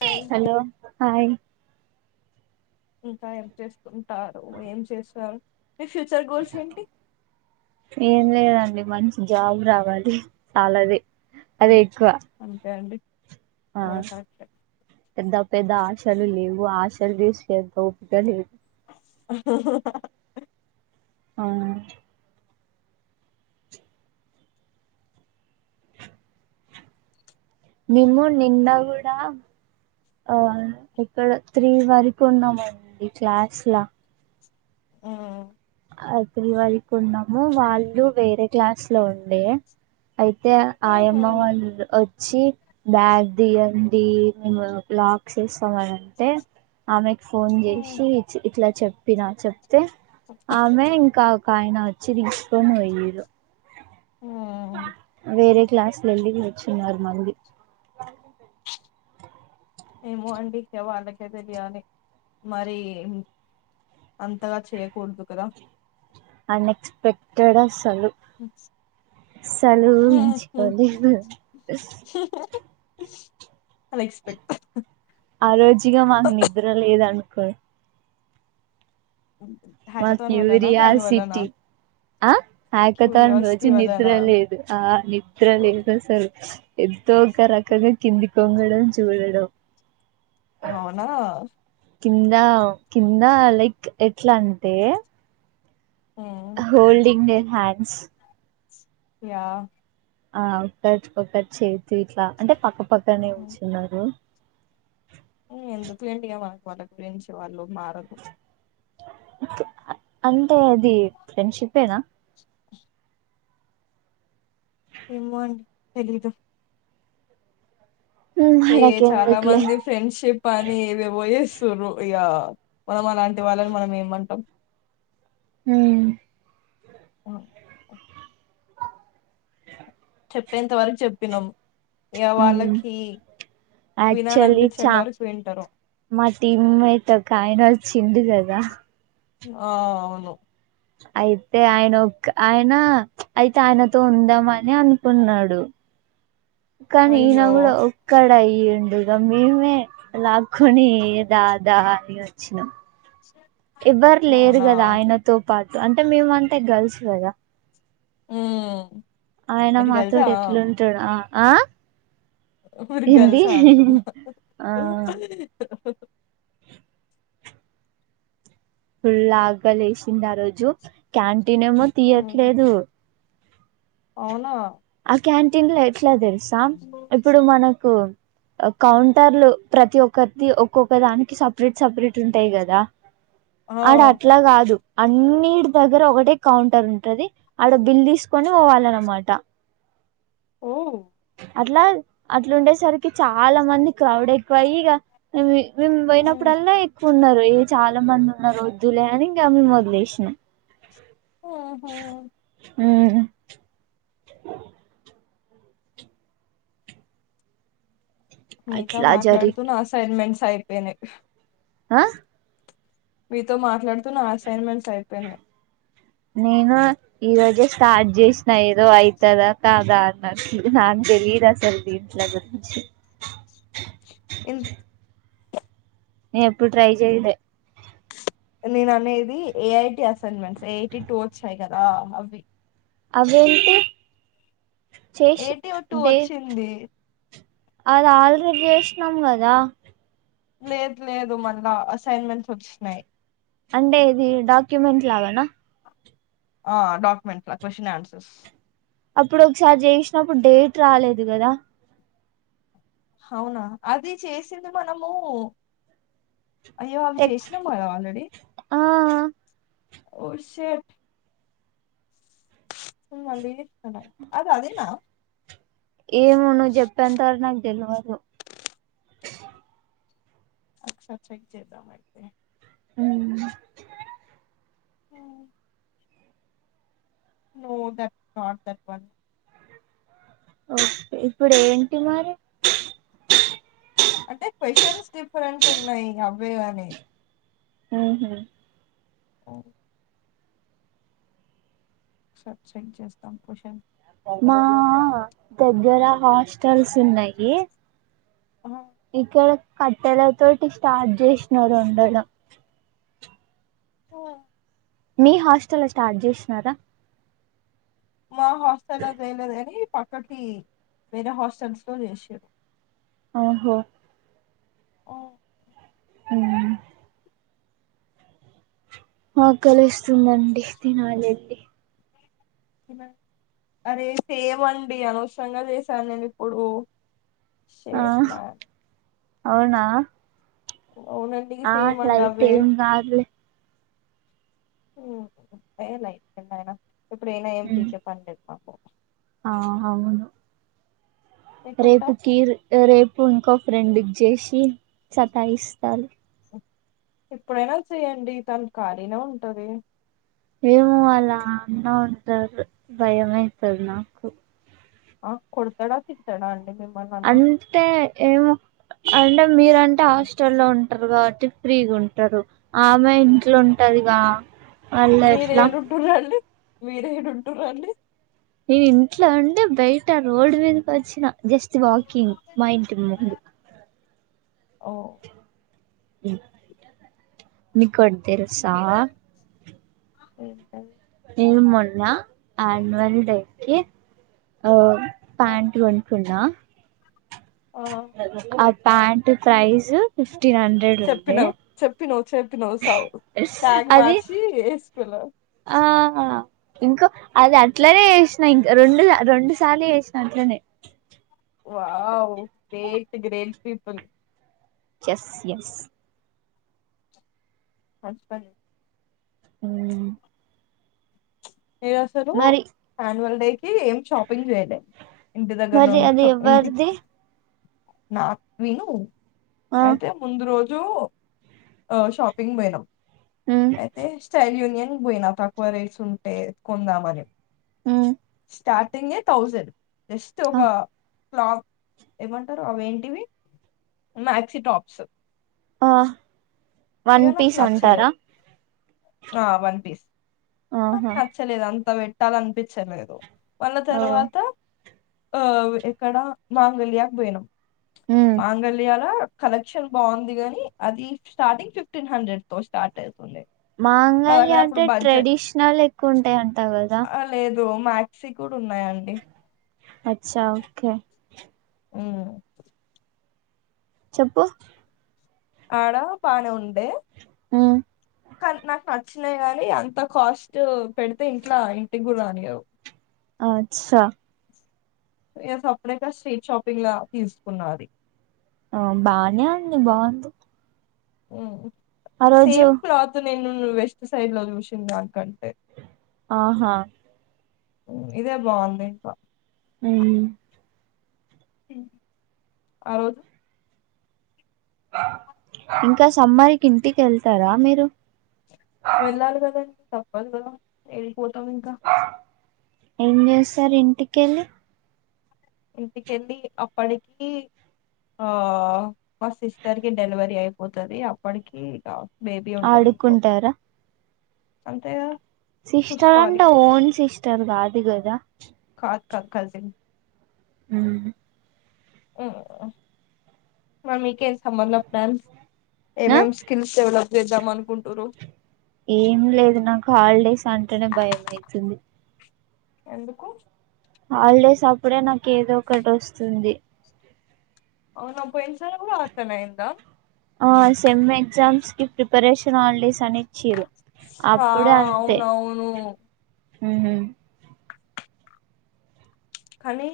Hi hello hi ఇంకా ఎంత చేస్తు ఉంటారు ఏం చేశారు మీ ఫ్యూచర్ గోల్స్ ఏంటి ఏం లేదండి మంచి జాబ్ రావాలి చాలాదే అ అంతే అండి ఆ కూడా కరెక్టే పెద్ద పెద్ద ఆశలు లేవు ఆశలు జూస్ పెద్ద ఊపూతంది [unintelligible] ఆవునా మేము నిన్న కూడా ఆ ఇక్కడ త్రీ వరకు ఉన్నాము అండి క్లాస్లా ఓ అకరి వరకు ఉన్నాము వాళ్ళు వేరే క్లాస్ లో ఉండే అయితే ఆయమ్మ వాళ్లు ఓద్ క్షి బ్యాగ్ దియ్యఅండి మేము లాక్ చేస్తామనింటే ఆమె ఫోన్ చేసి ఇట్లా చె చెప్పిన చెప్తే స ఆమె ఇంకా ఒక ఆయన వచ్చి తీసుకొని ఒయిరు ఆ వేరే క్లాసులు వెళ్ళి వచ్చున్నారు మంది ఏమో అండి ఇకే వాళ్ళకే తెలియాలి మరి అంతగా చేయకూడదు కదా అన్ఎక్స్పెక్టెడ్ తలు సెలువు ఉంచుకోండి అల ఎక్స్పెక్ట్ కొ మా హ్యాకథాన్ వల్లనా దాని వల్లనా క్యూరియాసిటీ ఆ కతన్ క్యూరియాసిటీ రోజు నిద్ర వల్లనా లేదు ఆ నిద్ర లేదు అసలు ఎంతో ఒక రకంగా కింది కొంగడం చూడడం అవునా కింద కింద లైక్ ఎట్ల అంటే మ్మ్. హోల్డింగు హ్యాండ్స్ యా ఆ ఒతచ్చు ఒతచ్చు సీట్లా అంటే పక్కపక్కనే కూర్చున్నారు ఊ ఎందుకు లేండి ఇగ వాల్ వాళ్ళ గురించి వాళ్ళు మారరు అంటే అది ఫ్రెండ్షిప్ ఏ నా ఏమో అండి తెలీదు ఉమ్, చే చాలా మనకెందుకులే మంది ఫ్రెండ్షిప్ అని ఏవేవో యస్ తిను ఇగా మనం అలాంటి వాళ్ళని మనం ఏమంటాం ఊ అఓ చెప్పేంత వరకు చెప్పినం ఊ ఆక్చులీ వినాలనిపించేంత చా వరకు వింటారు మా సిన్మాతే ఒకాయనా చిందు లే దా ఆహ్ అవును అయితే ఆయన ఒక్ ఆయన అయితే. ఆయనతో ఉందామని అనుకున్నాడు. కానీ ఈన అయ్యో కూడా ఒక్కడయి. ఈ ఉండుగా మేమే లాక్కొని దాదా అని వచ్చినాం. ఎవరు లేరు అవునా గాదా ఆయనతో పాట్ అంటే మేము అంటే గర్ల్స్ కదా ఓహ్ ఆయన మాతోటి ఎట్లుంటాడ్. ఆ ఆ పూరి ఏంది గేల్స అంటుడు ఆ ఫుల్లా ఆగాలేసింది ఆ రోజు క్యాంటీన్ ఏమో ఉమ్, తీయట్లేదు. అవునా ఆ క్యాంటిన్ లైట్ ట్లా దేల్సా ఇప్పుడు మనకు కౌంటర్లు ప్రతి ఒక్కతి ఒక్కొక్క దానికి సప్రేట్ సప్రేట్ ఉంటాయి గదా. ఆ ఆడ అట్లా గాదు. అన్నిటి దగ్గర ఒకటే కౌంటర్ ఉంటది. ఆడ బిల్ తీసుకొని పోవాళ్ళ అన్నమాట. ఓ అట్లా అట్లూండేసరికి చాలా మంది. క్రౌడ్ ఎక్కువ అయి ఇగ మేము మ్మ్ పోయినప్పుడల్లా ఎక్కువ ఉన్నారు. ఏ చాలా మంది ఉన్నారు వద్దులే అని ఇక మేము వదిలేసినం. మ్మ్ హ్మ్ ఉహ్ హా చెప్పా మీతో అట్లా జరిగి మాట్లాడుతూ నా అసైన్మెంట్స్ అయిపోయినై ఆహ్ మీతో మాట్లాడుతూ నా అసైన్మెంట్స్ అయిపోయినై నేను ఈరోజే స్టార్ట్ చేసిన ఏదో అయితదా కాదా అన్నట్లు. నాక్ తెలిదు అసల్ దీంట్ల గురించి. ఎందుక్ నే ఎప్పుడు ట్రై చేయలే నేన అనేది A. I. T assignments, A. I. T two వచ్చాయ్ గాదా అవ్వి. అవేంటి చేషి ఏఐటి టూ డే వచ్చింది అది ఆల్రెడీ చేసినాం గాదా. లేదు లేదు మళ్ళా అసైన్మెంట్స్ వచ్చినాయి అంటే ఇది డాక్యుమెంట్ లాగానా ఆ డాక్యుమెంట్స్ క్వశ్న్ ఆన్సర్స్ అప్పుడు ఒకసారి చేసినప్పుడు డేట్ రాలేదు కదా అవునా అది చేసింది మనము అయ్యో అవి టెక్ చేసినామో ఆల్రెడీ ఆ ఓ షట్ ఉమ్ వాంటా చెస్టునా అద అద అదేనా ఏము నువ్వు చెప్పాంతారు నాకు తెలియదు అచ్చ అచ్చ ఇ చేద్ద మతే ఉమ్ ఆ more that not that one okay ఇప్పుడు ఏంటి మరి అంటే క్వశ్చన్స్ డిఫరెంట్ ఉన్నాయి. అవే గాని ఉహ్ హు ఓహ్ సర్చింగ్ చేస్తాం. క్వాషన్ మా దగ్గర హాస్టల్స్ ఉన్నాయి. ఇక్కడ కట్టెల తోటి స్టార్ట్ చేసిన రెండల ఓ మీ హాస్టల్ స్టార్ట్ చేసన్నారా మా హాస్టల్ చేయలేదు కాని పక్కకి వేరే హాస్టల్స్ లో చేసారు ఆహో ఓ ఉమ్ ఆకలుస్తుందండి తినాల అండీ అరేతేవండి అనవసరంగా చేశాను నేను ఇప్పుడు ఆ శేట్ మ్యా అవునా అవునండి ఆ లైట్ ఏంగా ఆలీ ఉమ్ ఏలయి ఎంటనా ఇపుడైనా ఎమ్ మ్ పైక్ పానీ లేధు ఆ అవును మీకుంటా రేపు కర్ రేపు ఇంకో ఫ్రెండ్ జేసి సత ఇస్త తారు ఎప్పుడైనా చేయ్యడి తన ఖాళీనా ఉంటది ఏమో అలా అన్న ఉంటారు భయ అవుతుంది నాకు ఆ కొతడా తితాడా అండి మిమ్మల్ని అంతే ఎమో అండీ మీరుంటే అన్న హాస్టల్ల్లో ఉంటారు కాబట్టి ఫ్రీగా ఉంటారు ఆమెయి ఇంట్లో ఉంటదిగా మళ్ళ మీరే ఎట్లా ఎడాంటన్‌రాండి మీరే ఎడాంటన్‌రాండి ఇ ఇంట్లో ఉండు బయట రోడ్డు మీదకి వచ్చిన జస్ట్ వాకింగ్ మా ఇంటి ముందు ఓ ఉమ్ మీ ఒకటి తెలుసా ఉ టిమ్ ఈ మొన్న ఆన్వల్ డేకి ఆ ఆ పాయాంట్ కొనుకునా ఆ అ ప్యాంట్ ప్రైజ్ ఫిఫ్టీన్ హండ్రెడ్ ఉండె చెప్పిన్ సవు ట్యాగ్ మార్చి కులో ఆ ఇంకో అది అట్లనే చేసినా ఇం రెండు రెండు సార్లు చేసినా అట్లనే వావ్ గ్రేట్ గ్రేట్ పీపుల్ చెస్ ఎస్ అస్ప్పడి ఉమ్ ఏసారు ఆయాన్యువల్ డే కి ఏం షాపింగ్ చేయలేడి ఇంటి దగ్గర ను మరి అది ఇంటికి ఎవరిది నక్ విను ఆ అయితే ముందు రోజు జో షాపింగ్ పొయినం ఉమ్ అయితే స్టైల్ యునియన్ పోయినా తకువ ప్రిస్ ట్టే ఎత్కుందామని ఉమ్ స్టార్టింగ్ థౌజండ్ జస్ట్ ఆ ఒకా క్లబ్ ఏమంటారు అవి ఏంటివి మాక్సీ టోప్స్ ఆ ఏ వన్ నక్ పీస్ నచాలే అంటారా ఆ వన్ పస్ నా నక్ ఆహా నచ్చలేదా ఎంత పెట్టాల అనిపించలేదు వాళ్ళ ఓ తర్వాత ఆ ఎక్కడ మాంగళ్యాకు పోయినాం ఉమ్ మాంగళ్యాల కలెక్షన్ బాగుంది గాని అది స్టార్టింగ్ ఫిఫ్టీన్ హండ్రెడ్ తో స్టార్ట్ అవుతుండే మాంగల్య అంటే ట్రెడిషన్ క్షణలు ఎక్కువ ఉంటాయి అంటావ కదా ఏదో మక్సీ కూడా ఉన్నాయంండి అచ్చా ఓకే ఉమ్ చెప్పు ఆడా బానే ఉండె ఆ కానీ నాకు నచ్చినాయి గానీ అంత కాస్ట్ పెడితే ఇంట్లా ఇంటికి గుడా రానియరు అచ్చా నేను సపరేట్ గా స్ట్రీట్ షాపింగ్ లో తీసుకున్నది ఆ బానే అంది బాగుంది ఉమ్ ఆ రోజు సేమ్ క్లాత్ లు నేను వెస్ట్ సైడ్ లో చూషిన దానికంటే ఆహా ఇదే బాగుంది ఇంకా అమ్ ఆ రోజు ఇంకా సమ్మారికి ఇంటికి వెళ్తారా మీరు వెళ్ళాలి కదా తప్పదు కదా ఏ పోతాం ఇంకా ఏం చేస్తారు ఇంటికెళ్ళి ఇంటికెళ్ళి అప్పటికి ఆ మా సిస్టర్ కి డెలివరీ అయిపోతది అప్పటికి ఆడుకుంటారా అంటే సిస్టర్ అంటే ఓన్ సిస్టర్ కాదు దిగదా క క కజిన్ అమ్ మమ్మీకి సంబంధం లాన్స్ ఏం ఆ ఏం స్కిల్స్ డెవలప్ చేద్దాం అనుకుంటురు ఏం లేదు నాకు హాలిడేస్ అంటేనే భయం అయితుంది ఎందుకు హాలిడేస్ అప్పుడే నాకు ఏదో ఒకటి వస్తుంది అవునా పోయినసార్ కూడా అట్లనే అయ్యిందా ఆ సెమ్మే ఎగ్జామ్స్ కి ప్రిపరేష రాళ్ళేసని చీరు ఆ అప్పుడు అంతే అవునవును ఉహూ కానీ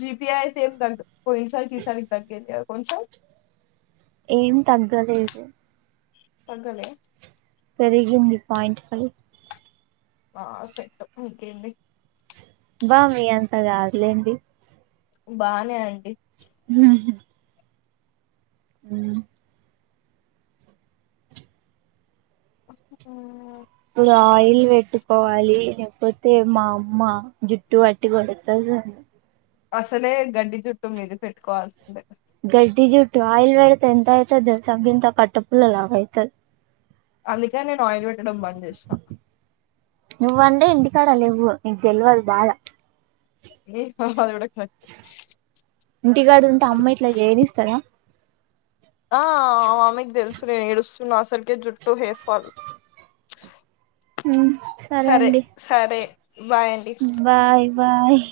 జిపిఐ స ఏమ్ కంట్ పో ఈ సారికి ఈసారికి తగ్గేది కాదు కొంచం ఏం తగ్గలేదు తగ్గలే పెరిగింది పాయింట్ పాయింట్ ఫైవ్ ఆ సెట్ప్పకేంది బా మీ అంత కాదులేండి బానే అండి హ ఉం ఉం ఇప్పుడు ఆయిల్ పెట్టుకోవాలి లేకపోతే మా అమ్మ జుట్టు పట్టి కొడతది అసలే గడ్డి చుట్టు మీది పెట్టుకోవాల్సిందే గడ్డిజుట్టు ఆయిల్ పెడితే ఎంత అయితది దే చగింత కట్టపుల వాయతే అందుకని నేను ఆయిల్ పెట్టడం బంద్ చేసినా నువ్వంటే ఇంటికాడ లేవ్వు నీకు తెలవదు బాద ఏ నాది కూడా కరెక్ట్ ఇంటికాడ ఉంటే అమ్మ ఇట్లా చేయనిస్తాదా ఆ మా మమ్మి కి తెలుసు నేను ఏడుస్ నా అసల్కే జుటు హెర్ ఫాల్ ఆ సరే అండి బాయ్ అండి బాయ్ బాయ్